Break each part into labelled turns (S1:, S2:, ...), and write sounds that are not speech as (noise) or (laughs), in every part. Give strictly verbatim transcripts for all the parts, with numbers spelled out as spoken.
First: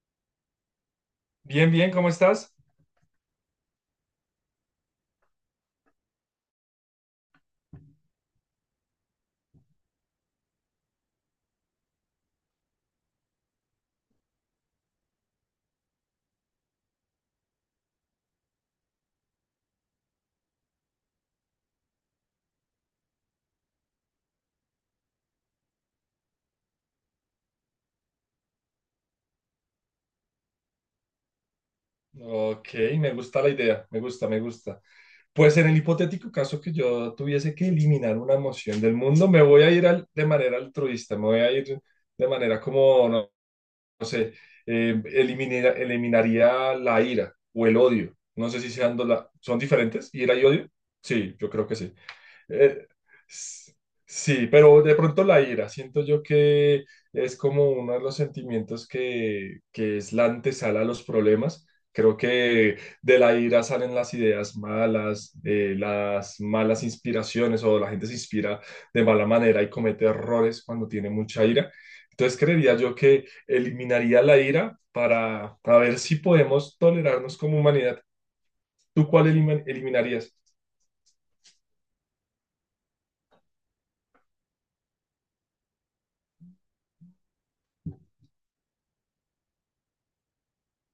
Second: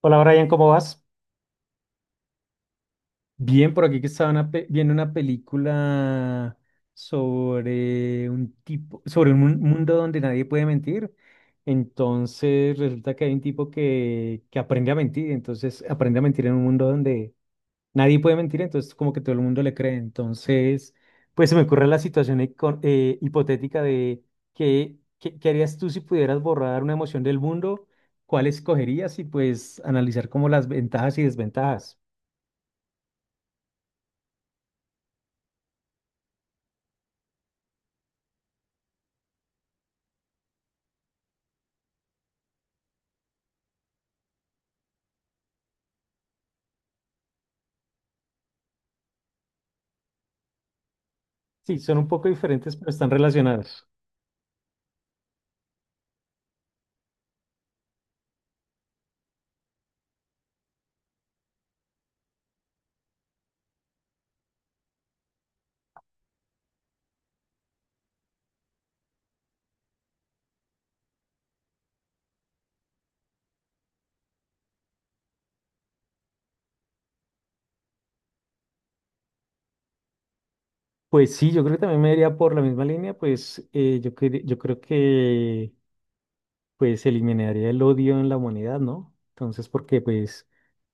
S1: Hola Brian, ¿cómo vas?
S2: Bien, bien, ¿cómo estás?
S1: Bien, por aquí que estaba una pe- viendo una película sobre un tipo, sobre un mun- mundo donde nadie puede mentir. Entonces resulta que hay un tipo que, que aprende a mentir, entonces aprende a mentir en un mundo donde nadie puede mentir, entonces como que todo el mundo le cree. Entonces, pues se me ocurre la situación hico- eh, hipotética de qué, qué, qué harías tú si pudieras borrar una emoción del mundo, cuál escogerías y pues analizar como las ventajas y desventajas.
S2: Ok, me gusta la idea, me gusta, me gusta. Pues en el hipotético caso que yo tuviese que eliminar una emoción del mundo, me voy a ir al- de manera altruista, me voy a ir de manera como, no, no sé, eh, elimina- eliminaría la ira o el odio. No sé si sean, do- la- son diferentes, ira y odio. Sí, yo creo que
S1: Sí,
S2: sí.
S1: son un poco diferentes,
S2: Eh,
S1: pero están
S2: s-
S1: relacionadas.
S2: sí, pero de pronto la ira, siento yo que es como uno de los sentimientos que, que es la antesala a los problemas. Creo que de la ira salen las ideas malas, eh, las malas inspiraciones o la gente se inspira de mala manera y comete errores cuando tiene mucha ira. Entonces creería yo que eliminaría la ira para, para ver si podemos tolerarnos como humanidad. ¿Tú cuál elimi- eliminarías?
S1: Pues sí, yo creo que también me iría por la misma línea, pues eh, yo, cre- yo creo que pues eliminaría el odio en la humanidad, ¿no? Entonces, porque pues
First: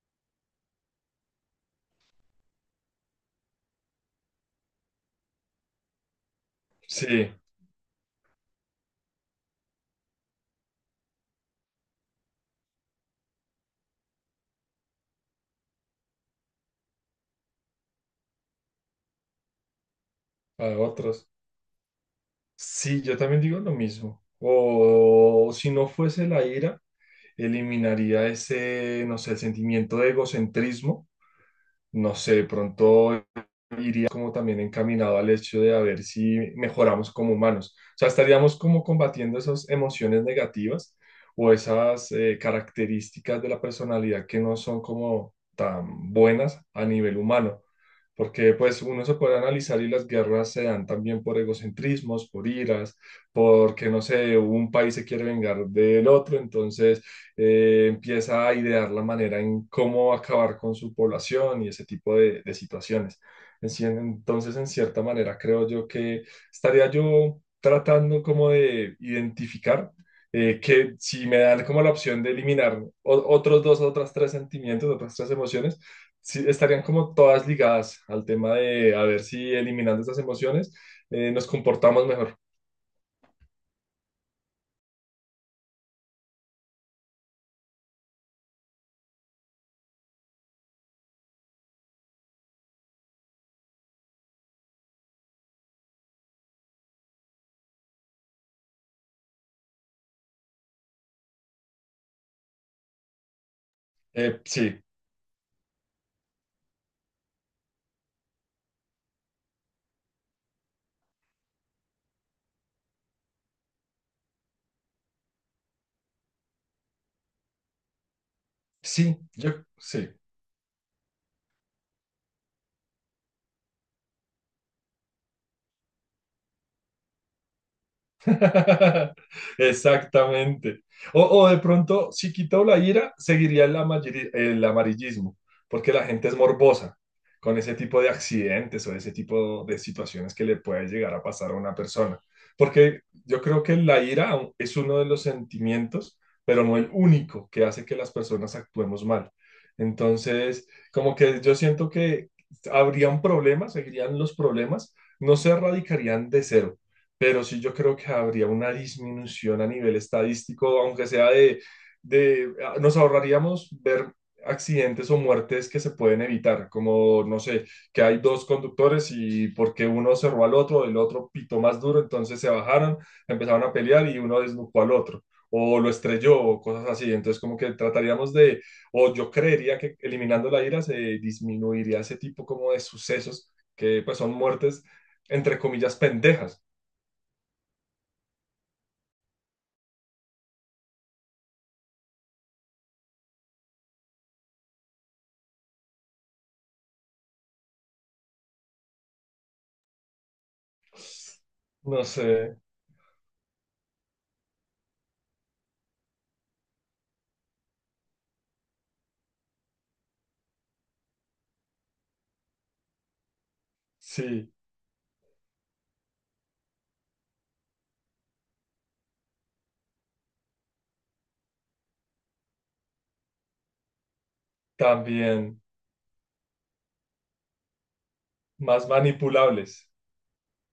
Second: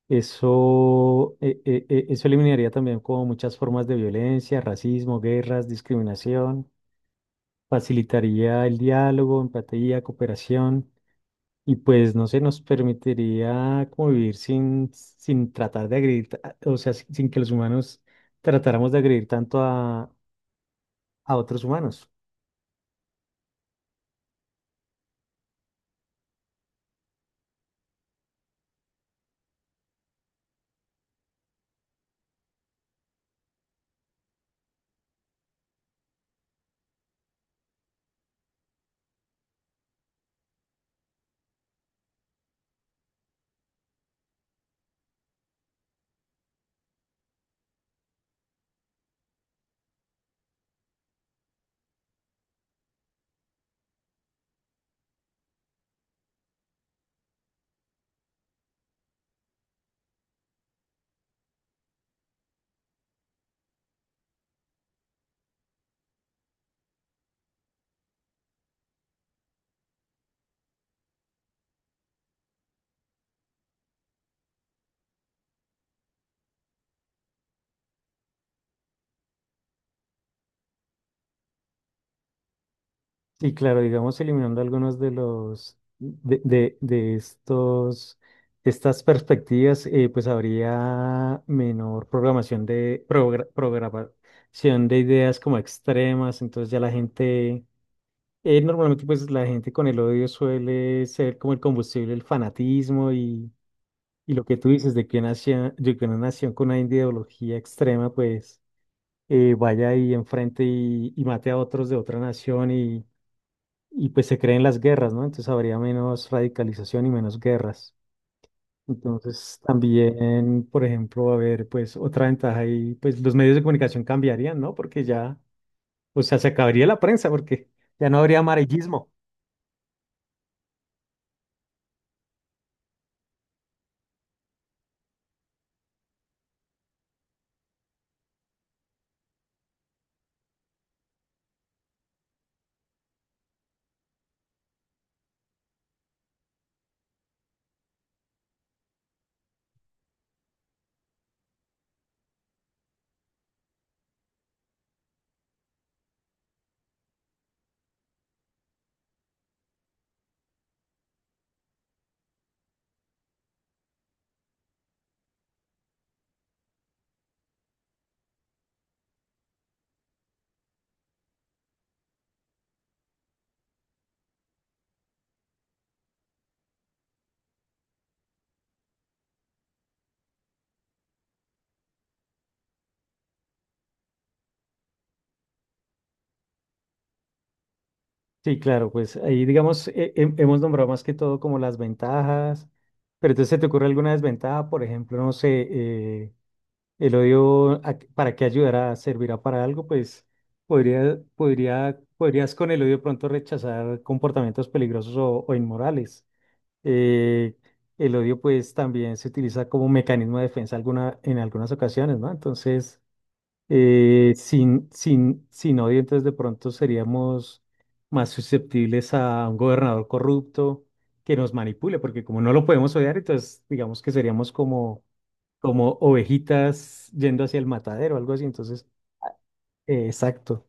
S1: eso, eh, eh, eh, eso eliminaría también como muchas formas de violencia, racismo, guerras, discriminación,
S2: Sí,
S1: facilitaría el diálogo, empatía, cooperación. Y pues no sé, nos permitiría como vivir sin, sin tratar de agredir, ta- o sea, sin, sin que los humanos tratáramos de agredir tanto a,
S2: a otros.
S1: a otros humanos.
S2: Sí, yo también digo lo mismo. O si no fuese la ira, eliminaría ese, no sé, el sentimiento de egocentrismo. No sé, de pronto iría como también encaminado al hecho de a ver si mejoramos como humanos. O sea, estaríamos como combatiendo esas emociones negativas o esas eh, características de la personalidad que no son como tan buenas a nivel humano. Porque pues uno se puede analizar y las guerras se dan también por egocentrismos, por iras, porque no sé, un país se quiere vengar del otro, entonces eh, empieza a idear la manera en cómo acabar con su población y ese tipo de de situaciones. En cien- Entonces, en cierta manera, creo yo que estaría yo tratando como de identificar eh, que si me dan como la opción de eliminar o- otros dos, otras tres sentimientos, otras tres emociones, sí, estarían como todas ligadas al tema de a ver si eliminando estas emociones eh, nos comportamos mejor.
S1: Y claro, digamos, eliminando algunos de los, de, de, de estos, de estas perspectivas, eh, pues habría menor programación de, progra- programación de ideas como extremas, entonces ya la gente... eh, normalmente pues la gente con el odio suele ser como el combustible, el fanatismo. Y
S2: Eh,
S1: lo que tú
S2: sí,
S1: dices de que, una nación de que una nación con una ideología extrema, pues eh, vaya ahí enfrente y, y mate a otros de otra nación y, y pues se creen las guerras, ¿no? Entonces habría menos radicalización y menos guerras.
S2: sí, yo
S1: Entonces
S2: sí.
S1: también, por ejemplo, va a haber pues otra ventaja y pues los medios de comunicación cambiarían, ¿no? Porque ya, o sea, se acabaría la prensa porque ya no habría amarillismo.
S2: (laughs) Exactamente. O, o de pronto, si quitó la ira, seguiría el, amari- el amarillismo, porque la gente es morbosa con ese tipo de accidentes o ese tipo de situaciones que le puede llegar a pasar a una persona. Porque yo creo que la ira aun- es uno de los sentimientos, pero no el único que hace que las personas actuemos mal. Entonces, como que yo siento que habrían problemas, seguirían los problemas, no se erradicarían de cero, pero sí yo creo que habría una disminución a nivel estadístico, aunque sea de, de, ah, nos ahorraríamos ver accidentes o muertes que se pueden evitar, como, no sé, que hay dos conductores y porque uno cerró al otro, el otro pitó más duro, entonces se bajaron, empezaron a pelear y uno desnucó al otro, o lo estrelló, o cosas así. Entonces, como que trataríamos de, o yo creería que eliminando la ira se disminuiría ese tipo como de sucesos que pues son muertes, entre comillas, pendejas.
S1: Sí, claro, pues ahí digamos, he- hem- hemos nombrado más que todo como las ventajas, pero entonces ¿se te ocurre alguna desventaja? Por ejemplo, no sé, eh, el odio, a- qué- ¿para qué ayudará? ¿Servirá para algo? Pues podría,
S2: No
S1: podría,
S2: sé,
S1: podrías con el odio de pronto rechazar comportamientos peligrosos o, o inmorales. Eh, el odio pues también se utiliza como mecanismo de defensa alguna, en algunas ocasiones, ¿no? Entonces... Eh,
S2: sí,
S1: sin, sin, sin odio, entonces de pronto seríamos más susceptibles a un gobernador corrupto que nos manipule, porque como no lo podemos odiar, entonces digamos que seríamos como,
S2: también
S1: como ovejitas yendo hacia el matadero, algo así.
S2: más
S1: Entonces,
S2: manipulables.
S1: eh, exacto.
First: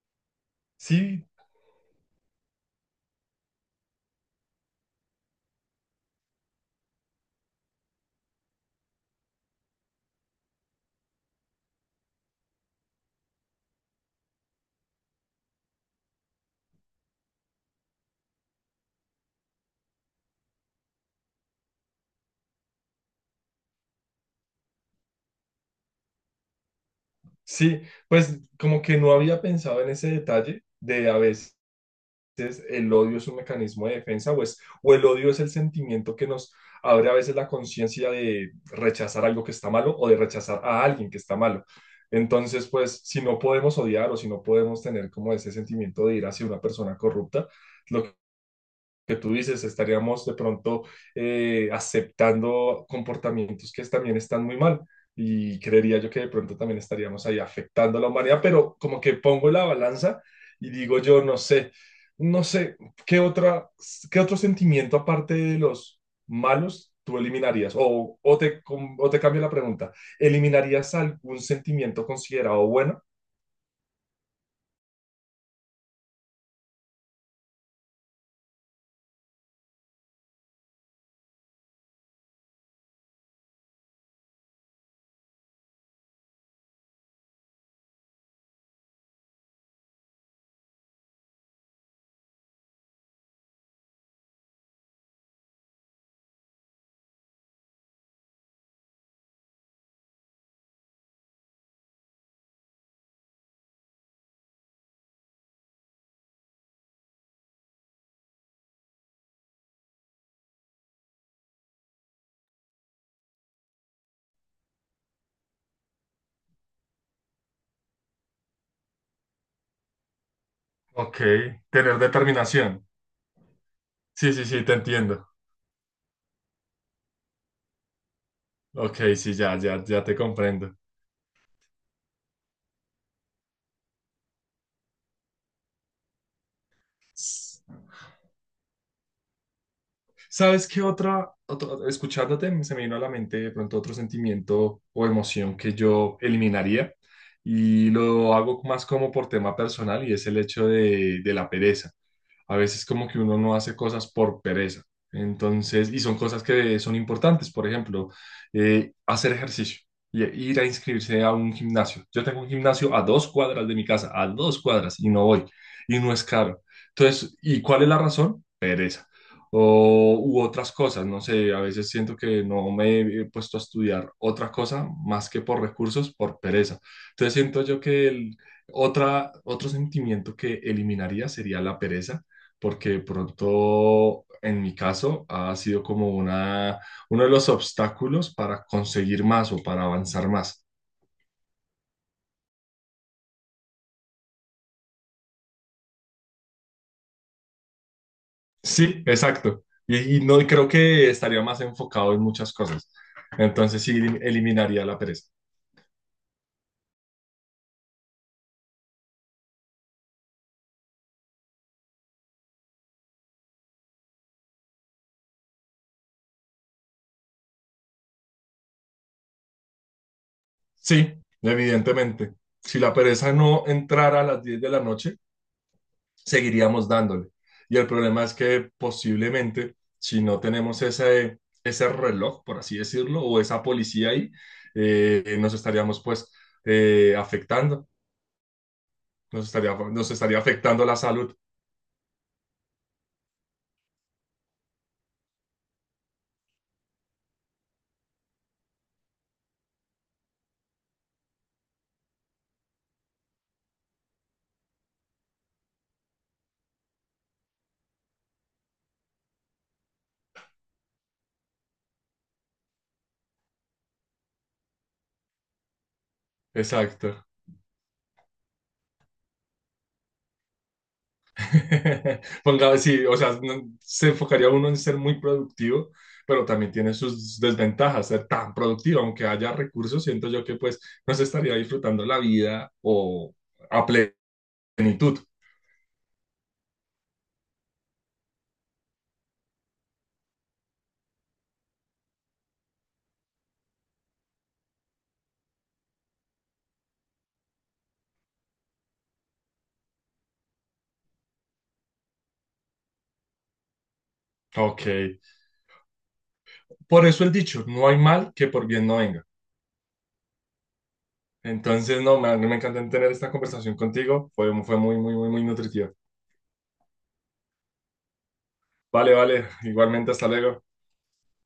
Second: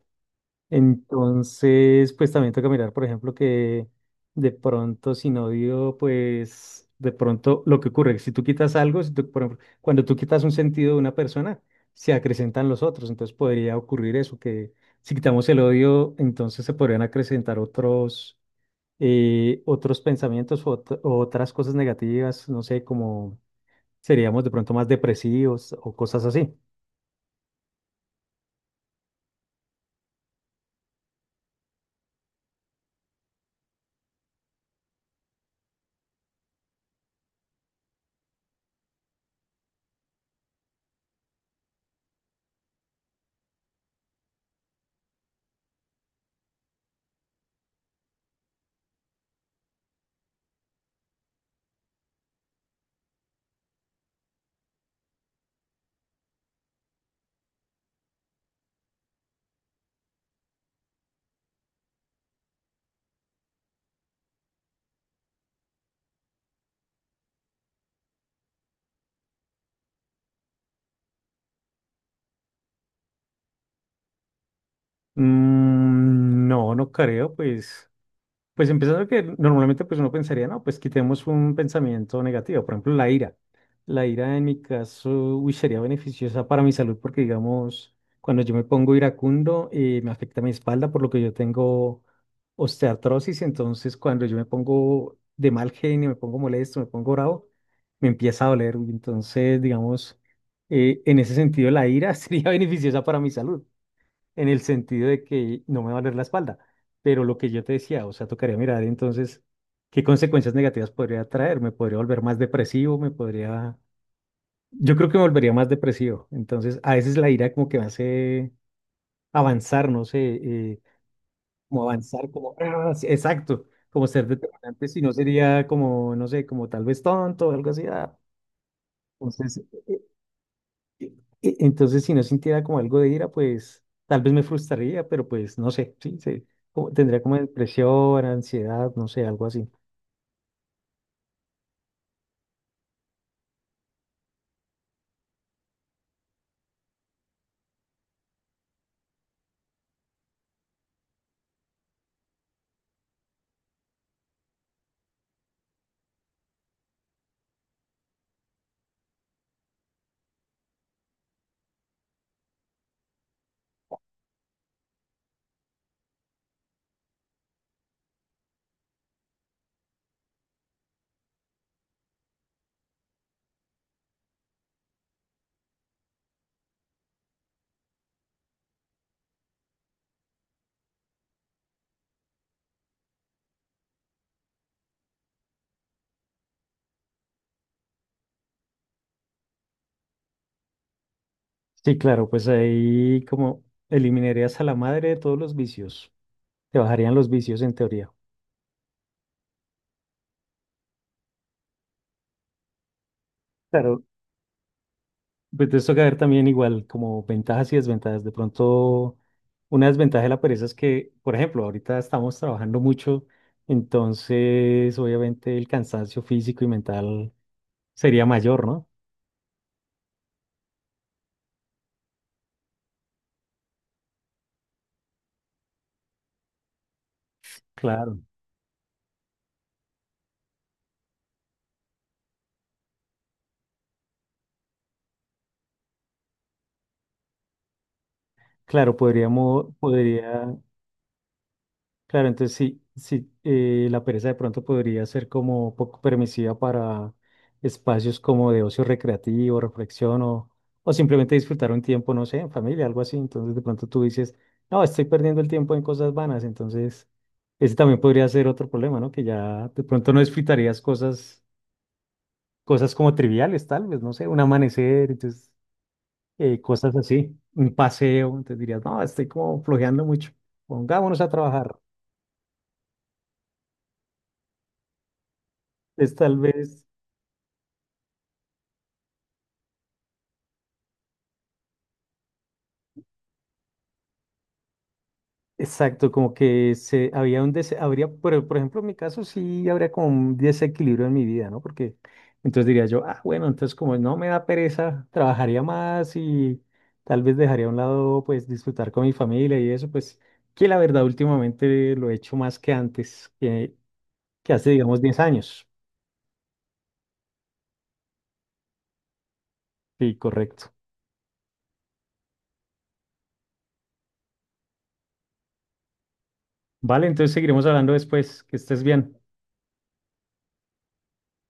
S2: Sí,
S1: Entonces, pues también toca mirar, por ejemplo, que de pronto sin odio, pues de pronto lo que ocurre, si tú quitas algo, si tú- por ejemplo, cuando tú quitas un sentido de una persona, se acrecentan los otros, entonces podría ocurrir eso, que si quitamos el odio, entonces se podrían acrecentar otros, eh, otros pensamientos o ot- o otras cosas negativas, no sé, como seríamos de pronto más depresivos o cosas así.
S2: sí, pues como que no había pensado en ese detalle de a veces el odio es un mecanismo de defensa, pues o el odio es el sentimiento que nos abre a veces la conciencia de rechazar algo que está malo o de rechazar a alguien que está malo. Entonces, pues si no podemos odiar o si no podemos tener como ese sentimiento de ir hacia una persona corrupta, lo que tú dices, estaríamos de pronto eh, aceptando comportamientos que también están muy mal. Y creería yo que de pronto también estaríamos ahí afectando a la humanidad, pero como que pongo la balanza y digo yo, no sé, no sé, ¿qué otra, qué otro sentimiento aparte de los malos tú eliminarías? O, o te, com- o te cambio la pregunta, ¿eliminarías algún sentimiento considerado bueno?
S1: Mm, no, no creo, pues. Pues empezando que normalmente pues uno pensaría, no, pues quitemos un pensamiento negativo, por ejemplo, la ira. La ira en mi caso, uy, sería beneficiosa para mi salud porque digamos, cuando yo me pongo iracundo, eh, me afecta mi espalda por lo que yo tengo osteoartrosis, entonces cuando yo me pongo de mal genio, me pongo molesto, me pongo bravo, me empieza a doler, uy, entonces digamos, eh, en ese sentido la ira (laughs) sería beneficiosa para mi salud en el sentido de que no me va a doler la espalda. Pero lo que yo te decía, o sea, tocaría mirar entonces qué consecuencias negativas podría traer. Me podría volver más depresivo, me podría... Yo creo que me volvería más depresivo. Entonces, a veces la ira como que me hace avanzar, no sé, eh,
S2: Ok,
S1: como
S2: tener
S1: avanzar, como...
S2: determinación.
S1: "Ah", sí, exacto, como ser
S2: Sí, sí, sí, te
S1: determinante, si no
S2: entiendo.
S1: sería como, no sé, como tal vez tonto o algo así, ah.
S2: Ok, sí, ya,
S1: Entonces,
S2: ya,
S1: eh,
S2: ya te comprendo.
S1: E- e- entonces, si no sintiera como algo de ira, pues tal vez me frustraría, pero pues no sé, sí, sí, como- tendría como
S2: ¿Sabes
S1: depresión, ansiedad, no sé, algo así.
S2: qué otra, otro- escuchándote, se me vino a la mente de pronto otro sentimiento o emoción que yo eliminaría y lo hago más como por tema personal y es el hecho de, de la pereza. A veces como que uno no hace cosas por pereza. Entonces, y son cosas que son importantes, por ejemplo, eh, hacer ejercicio y ir a inscribirse a un gimnasio. Yo tengo un gimnasio a dos cuadras de mi casa, a dos cuadras, y no voy, y no es caro. Entonces, ¿y cuál es la razón? Pereza o, u otras cosas, no sé, a veces siento que no me he puesto a estudiar otra cosa más que por recursos, por pereza. Entonces siento yo que el, otra, otro sentimiento que eliminaría sería la pereza, porque de pronto en mi caso ha sido como una, uno de los obstáculos para conseguir más o para avanzar más.
S1: Sí, claro, pues ahí como eliminarías a la madre de todos los vicios, te bajarían los vicios en teoría.
S2: Sí, exacto. Y, y no, y creo que estaría más enfocado en muchas cosas. Entonces sí,
S1: Claro.
S2: eliminaría la pereza.
S1: Pues te toca ver también igual como ventajas y desventajas. De pronto, una desventaja de la pereza es que, por ejemplo, ahorita estamos trabajando mucho, entonces obviamente el cansancio físico y mental sería mayor, ¿no?
S2: Sí, evidentemente. Si la pereza no entrara a las diez de la noche, seguiríamos dándole. Y el
S1: Claro.
S2: problema es que posiblemente, si no tenemos ese, ese reloj, por así decirlo, o esa policía ahí, eh, nos estaríamos pues eh, afectando,
S1: Claro,
S2: nos
S1: podríamos,
S2: estaría, nos estaría
S1: podría,
S2: afectando la salud.
S1: claro, entonces sí, sí, eh, la pereza de pronto podría ser como poco permisiva para espacios como de ocio recreativo, reflexión o, o simplemente disfrutar un tiempo, no sé, en familia, algo así. Entonces de pronto tú dices, no, estoy perdiendo el tiempo en cosas vanas. Entonces ese también podría ser otro problema, ¿no? Que ya de pronto no disfrutarías cosas, cosas como triviales, tal vez, no sé, un amanecer, entonces eh, cosas
S2: Exacto.
S1: así, un paseo, entonces dirías, no, estoy como flojeando mucho, pongámonos a trabajar.
S2: (laughs) Ponga, sí, o sea, no- se enfocaría uno en ser muy productivo,
S1: Es tal
S2: pero también
S1: vez,
S2: tiene sus desventajas ser tan productivo, aunque haya recursos, siento yo que pues no se estaría disfrutando la vida o a plenitud.
S1: exacto, como que se, había un dese- habría, por, por ejemplo, en mi caso sí habría como un desequilibrio en mi vida, ¿no? Porque entonces diría yo, ah, bueno, entonces como no me da pereza, trabajaría más y tal vez dejaría a un lado, pues, disfrutar con mi familia y eso, pues, que la verdad últimamente lo he hecho más que antes, que, que hace,
S2: Ok,
S1: digamos, diez años.
S2: por eso el dicho, no hay mal que por bien no venga.
S1: Sí, correcto.
S2: Entonces, no, me, me encantó tener esta conversación contigo, fue, fue muy, muy, muy, muy nutritiva.
S1: Vale, entonces seguiremos hablando después. Que estés
S2: Vale,
S1: bien.
S2: vale, igualmente, hasta luego.